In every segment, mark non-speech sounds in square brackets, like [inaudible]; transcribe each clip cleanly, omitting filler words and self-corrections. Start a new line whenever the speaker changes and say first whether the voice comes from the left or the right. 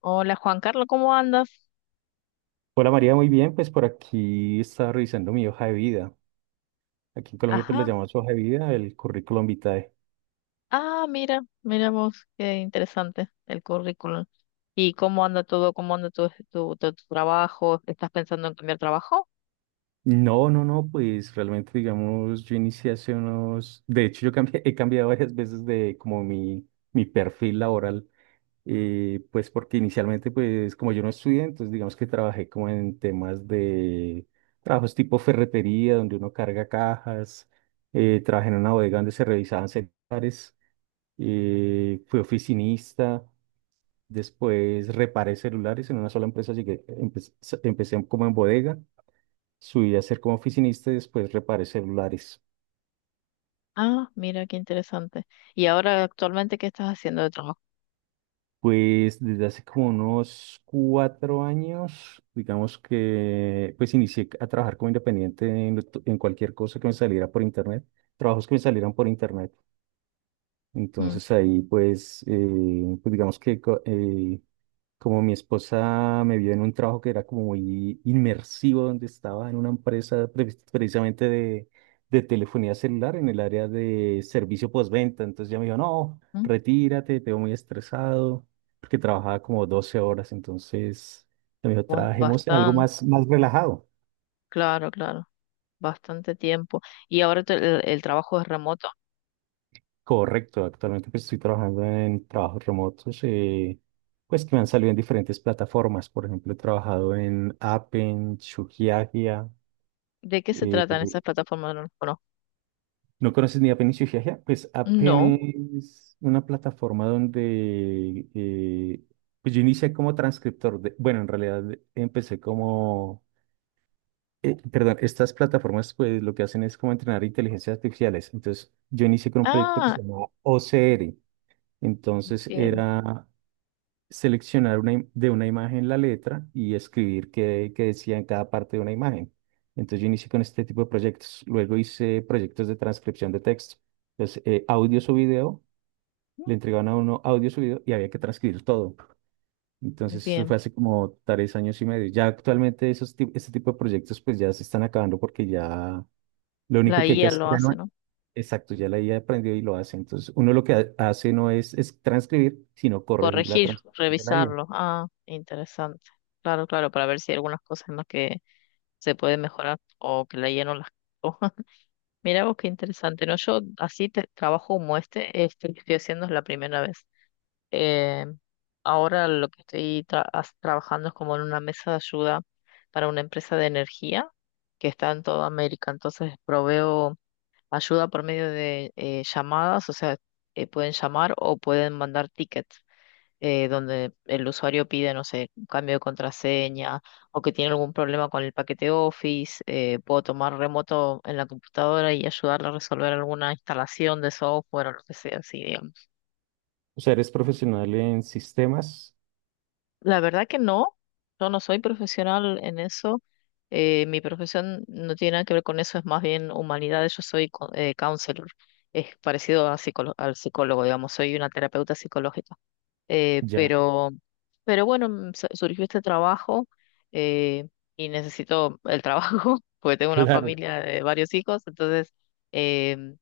left: Hola Juan Carlos, ¿cómo andas?
right: Hola María, muy bien, pues por aquí estaba revisando mi hoja de vida. Aquí en Colombia pues la
left: Ajá.
right: llamamos hoja de vida, el currículum vitae.
left: Ah, mira, mira vos, qué interesante el currículum. ¿Y cómo anda todo? ¿Cómo anda tu trabajo? ¿Estás pensando en cambiar trabajo?
right: No, no, no, pues realmente digamos, yo inicié hace unos, de hecho [laughs] he cambiado varias veces de como mi perfil laboral, pues porque inicialmente pues como yo no estudié, entonces digamos que trabajé como en temas de trabajos tipo ferretería, donde uno carga cajas, trabajé en una bodega donde se revisaban celulares, fui oficinista. Después reparé celulares en una sola empresa, llegué, empecé como en bodega, subí a ser como oficinista y después reparé celulares.
left: Ah, mira, qué interesante. ¿Y ahora actualmente qué estás haciendo de trabajo?
right: Pues desde hace como unos 4 años, digamos que, pues inicié a trabajar como independiente en, en cualquier cosa que me saliera por internet, trabajos que me salieran por internet.
left: Mm,
right: Entonces ahí pues, pues digamos que como mi esposa me vio en un trabajo que era como muy inmersivo, donde estaba en una empresa precisamente de telefonía celular en el área de servicio postventa. Entonces ya me dijo, no,
left: mm,
right: retírate, te veo muy estresado, porque trabajaba como 12 horas. Entonces me dijo, trabajemos en algo
left: Bastante,
right: más, más relajado.
left: claro, claro, bastante tiempo. ¿Y ahora el trabajo es remoto?
right: Correcto, actualmente pues estoy trabajando en trabajos remotos, pues que me han salido en diferentes plataformas. Por ejemplo, he trabajado en Appen, Shugiagia.
left: ¿De qué se tratan esas plataformas? No. Las conozco.
right: ¿No conoces ni Apenas y Giagia? Pues Apenas
left: No.
right: es una plataforma donde pues yo inicié como transcriptor de, bueno, en realidad empecé como, perdón, estas plataformas pues lo que hacen es como entrenar inteligencias artificiales. Entonces yo inicié con un proyecto que
left: Ah,
right: se llamaba OCR. Entonces
left: bien,
right: era seleccionar de una imagen la letra y escribir qué decía en cada parte de una imagen. Entonces yo inicié con este tipo de proyectos. Luego hice proyectos de transcripción de texto. Entonces, audios o video, le entregaban a uno audios o video y había que transcribir todo. Entonces eso
left: bien.
right: fue hace como 3 años y medio. Ya actualmente este tipo de proyectos pues ya se están acabando porque ya lo
left: La
right: único que hay que
left: IA
right: hacer,
left: lo
right: ya no,
left: hace, ¿no?
right: exacto, ya la IA aprendió y lo hace. Entonces uno lo que hace no es, es transcribir, sino corregir la
left: Corregir,
right: transcripción de la IA.
left: revisarlo. Ah, interesante. Claro, claro, para ver si hay algunas cosas en las que se puede mejorar o que le lleno las hojas. [laughs] Mira vos qué interesante, ¿no? Yo así te, trabajo como este que estoy haciendo es la primera vez. Eh, ahora lo que estoy trabajando es como en una mesa de ayuda para una empresa de energía que está en toda América. Entonces proveo ayuda por medio de llamadas, o sea, pueden llamar o pueden mandar tickets donde el usuario pide, no sé, un cambio de contraseña o que tiene algún problema con el paquete Office, puedo tomar remoto en la computadora y ayudarle a resolver alguna instalación de software o lo que sea, así, digamos.
right: O sea, eres profesional en sistemas,
left: La verdad que no, yo no soy profesional en eso. Mi profesión no tiene nada que ver con eso, es más bien humanidades. Yo soy counselor, es parecido a al psicólogo, digamos, soy una terapeuta psicológica. Eh,
right: ya.
left: pero, pero bueno, mm, surgió este trabajo eh, y necesito el trabajo [laughs] porque tengo una
right: Claro.
left: familia de varios hijos. Entonces, em,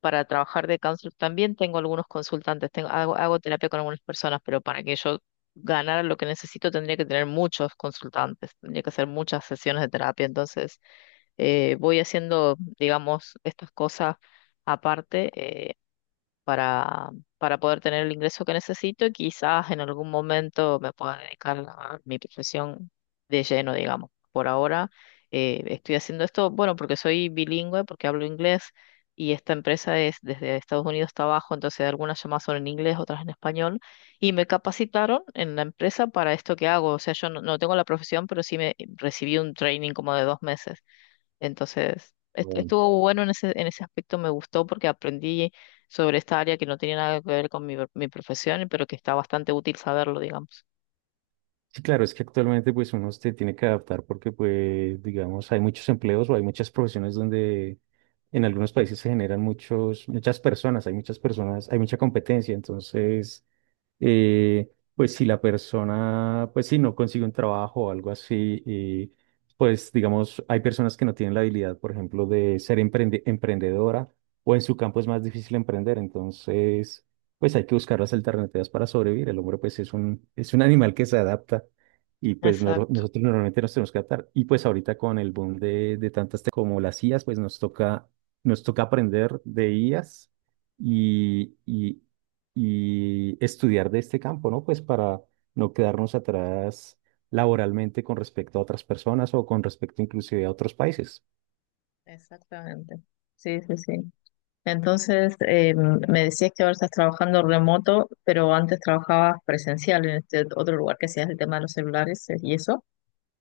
left: para trabajar de counselor también tengo algunos consultantes. Tengo, hago terapia con algunas personas, pero para que yo ganara lo que necesito tendría que tener muchos consultantes, tendría que hacer muchas sesiones de terapia. Entonces, voy haciendo, digamos, estas cosas aparte. Para, para poder tener el ingreso que necesito y quizás en algún momento me pueda dedicar a mi profesión de lleno, digamos. Por ahora estoy haciendo esto, bueno, porque soy bilingüe, porque hablo inglés y esta empresa es desde Estados Unidos hasta abajo, entonces algunas llamadas son en inglés, otras en español y me capacitaron en la empresa para esto que hago. O sea, yo no, no tengo la profesión, pero sí me recibí un training como de 2 meses. Entonces,
right: Bueno.
left: estuvo bueno en en ese aspecto, me gustó porque aprendí sobre esta área que no tenía nada que ver con mi profesión, pero que está bastante útil saberlo, digamos.
right: Sí, claro, es que actualmente pues uno se tiene que adaptar porque pues digamos hay muchos empleos o hay muchas profesiones donde en algunos países se generan muchas personas, hay mucha competencia, entonces pues si la persona, pues si no consigue un trabajo o algo así, y pues digamos, hay personas que no tienen la habilidad, por ejemplo, de ser emprendedora o en su campo es más difícil emprender, entonces, pues hay que buscar las alternativas para sobrevivir. El hombre, pues es un animal que se adapta y pues
left: Exacto.
right: nosotros normalmente nos tenemos que adaptar. Y pues ahorita con el boom de, como las IAs, pues nos toca aprender de IAs. Y, y, y estudiar de este campo, ¿no? Pues para no quedarnos atrás laboralmente con respecto a otras personas o con respecto inclusive a otros países.
left: Exactamente. Sí, sí, sí. Entonces, me decías que ahora estás trabajando remoto, pero antes trabajabas presencial en este otro lugar que hacías el tema de los celulares y eso.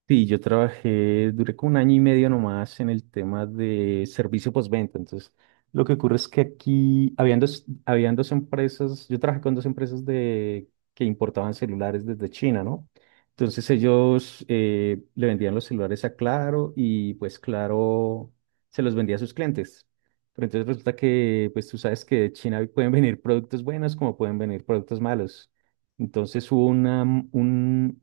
right: Sí, yo trabajé, duré como 1 año y medio nomás en el tema de servicio postventa. Entonces, lo que ocurre es que aquí habían dos empresas, yo trabajé con dos empresas de, que importaban celulares desde China, ¿no? Entonces ellos le vendían los celulares a Claro y pues Claro se los vendía a sus clientes. Pero entonces resulta que, pues tú sabes que de China pueden venir productos buenos como pueden venir productos malos. Entonces un,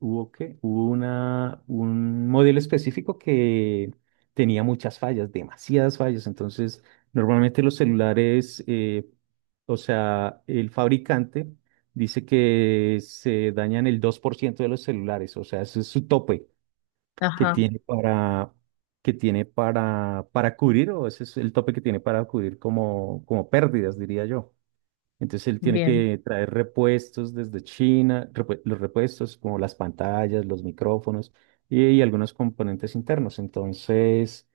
right: Hubo una, un modelo específico que tenía muchas fallas, demasiadas fallas. Entonces, normalmente los celulares, o sea, el fabricante dice que se dañan el 2% de los celulares. O sea, ese es su tope que
left: Ajá,
right: tiene para, que tiene para cubrir, o ese es el tope que tiene para cubrir como, como pérdidas, diría yo. Entonces él tiene
left: bien.
right: que traer repuestos desde China, los repuestos como las pantallas, los micrófonos y algunos componentes internos. Entonces,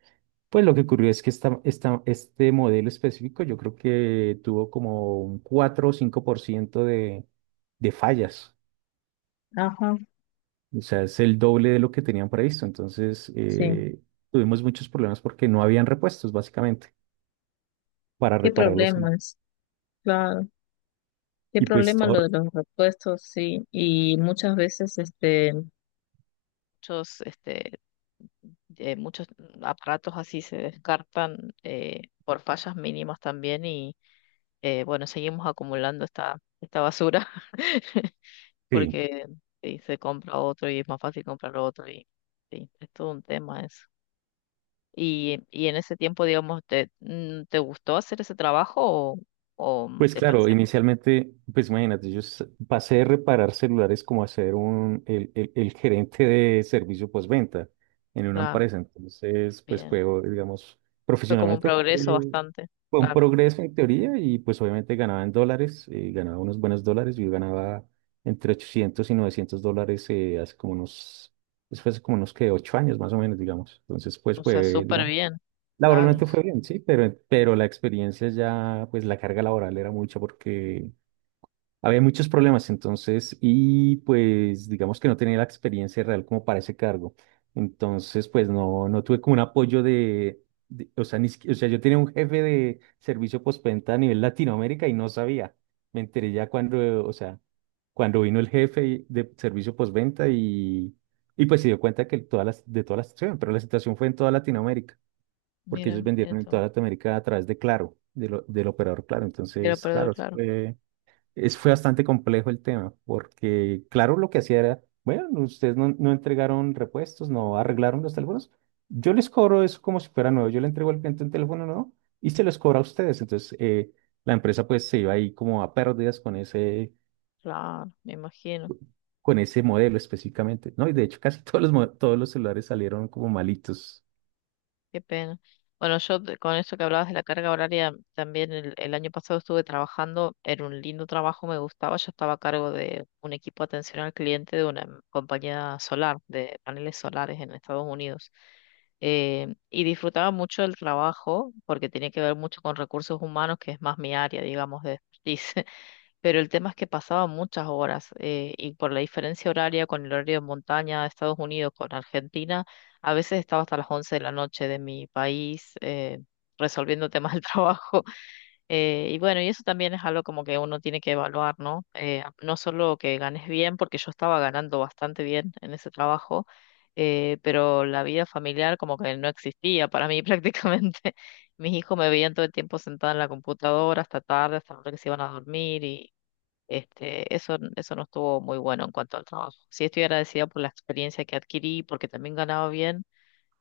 right: pues lo que ocurrió es que este modelo específico yo creo que tuvo como un 4 o 5% de fallas.
left: Ajá,
right: O sea, es el doble de lo que tenían previsto. Entonces,
left: sí.
right: tuvimos muchos problemas porque no habían repuestos, básicamente, para
left: ¿Qué
right: repararlos.
left: problemas? Claro. ¿Qué
right: Y pues
left: problema
right: todo,
left: lo de los repuestos? Sí. Y muchas veces, muchos, este, muchos aparatos así se descartan por fallas mínimas también y bueno, seguimos acumulando esta basura [laughs]
right: sí.
left: porque sí, se compra otro y es más fácil comprar otro y sí, es todo un tema eso. Y en ese tiempo, digamos, ¿ te gustó hacer ese trabajo o
right: Pues
left: te
right: claro,
left: parecía más
right: inicialmente, pues imagínate, pasé de reparar celulares como a ser el gerente de servicio postventa en una
left: claro?
right: empresa. Entonces, pues
left: Bien.
right: digamos,
left: Fue como un
right: profesionalmente
left: progreso
right: fue,
left: bastante,
right: fue un
left: claro.
right: progreso en teoría y pues obviamente ganaba en dólares, ganaba unos buenos dólares. Yo ganaba entre 800 y $900 hace como unos, después hace como unos que 8 años más o menos, digamos. Entonces, pues
left: O sea,
right: fue,
left: súper
right: digamos,
left: bien. Claro.
right: laboralmente fue bien, sí, pero la experiencia ya, pues la carga laboral era mucha porque había muchos problemas entonces y pues digamos que no tenía la experiencia real como para ese cargo. Entonces, pues no, no tuve como un apoyo de, o sea, ni, siqui- o sea, yo tenía un jefe de servicio postventa a nivel Latinoamérica y no sabía. Me enteré ya cuando, o sea, cuando vino el jefe de servicio postventa y pues se dio cuenta que de toda la situación, pero la situación fue en toda Latinoamérica porque ellos
left: Mira, mira
right: vendieron en
left: tú.
right: toda Latinoamérica a través de Claro, del operador Claro.
left: De lo
right: Entonces,
left: perdedor,
right: claro,
left: claro,
right: fue bastante complejo el tema, porque Claro lo que hacía era, bueno, ustedes no entregaron repuestos, no arreglaron los teléfonos, yo les cobro eso como si fuera nuevo, yo le entrego al cliente un teléfono nuevo y se los cobro a ustedes. Entonces, la empresa pues se iba ahí como a pérdidas
left: claro, me imagino,
right: con ese modelo específicamente, ¿no? Y de hecho casi [laughs] todos todos los celulares salieron como malitos.
left: qué pena. Bueno, con eso que hablabas de la carga horaria, también el año pasado estuve trabajando, era un lindo trabajo, me gustaba, yo estaba a cargo de un equipo de atención al cliente de una compañía solar, de paneles solares en Estados Unidos. Y disfrutaba mucho el trabajo porque tenía que ver mucho con recursos humanos, que es más mi área, digamos, de expertise. Pero el tema es que pasaba muchas horas y por la diferencia horaria con el horario de montaña de Estados Unidos con Argentina, a veces estaba hasta las 11 de la noche de mi país resolviendo temas del [laughs] trabajo. Y bueno, y eso también es algo como que uno tiene que evaluar, ¿no? No solo que ganes bien, porque yo estaba ganando bastante bien en ese trabajo. Pero la vida familiar como que no existía para mí [laughs] prácticamente. Mis hijos me veían todo el tiempo sentada en la computadora hasta tarde, hasta la hora que se iban a dormir y eso no estuvo muy bueno en cuanto al trabajo. Sí estoy agradecida por la experiencia que adquirí, porque también ganaba bien,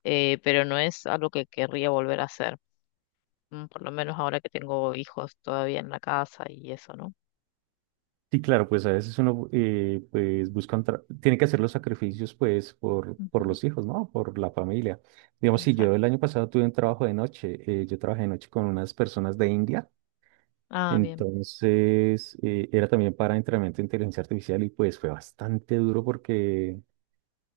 left: pero no es algo que querría volver a hacer, mm, por lo menos ahora que tengo hijos todavía en la casa y eso, ¿no?
right: Sí, claro, pues a veces uno pues tiene que hacer los sacrificios pues por
left: Ujú,
right: los hijos, ¿no? Por la familia. Digamos, si yo el
left: exacto.
right: año pasado tuve un trabajo de noche, yo trabajé de noche con unas personas de India,
left: Ah, bien,
right: entonces era también para entrenamiento de inteligencia artificial y pues fue bastante duro porque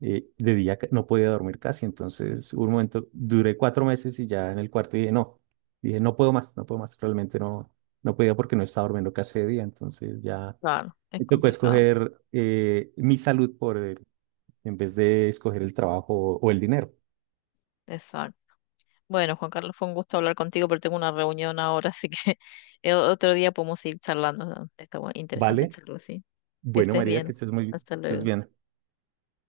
right: de día no podía dormir casi, entonces hubo un momento, duré 4 meses y ya en el cuarto dije, no puedo más, no puedo más, realmente no, no podía porque no estaba durmiendo casi de día, entonces ya...
left: claro, es
right: Me tocó
left: complicado.
right: escoger mi salud en vez de escoger el trabajo o el dinero.
left: Exacto. Bueno, Juan Carlos, fue un gusto hablar contigo, pero tengo una reunión ahora, así que [laughs] otro día podemos seguir charlando. ¿No? Está interesante
right: ¿Vale?
left: charlar, sí. Que
right: Bueno,
left: estés
right: María, que
left: bien. Hasta
right: estés
left: luego.
right: bien.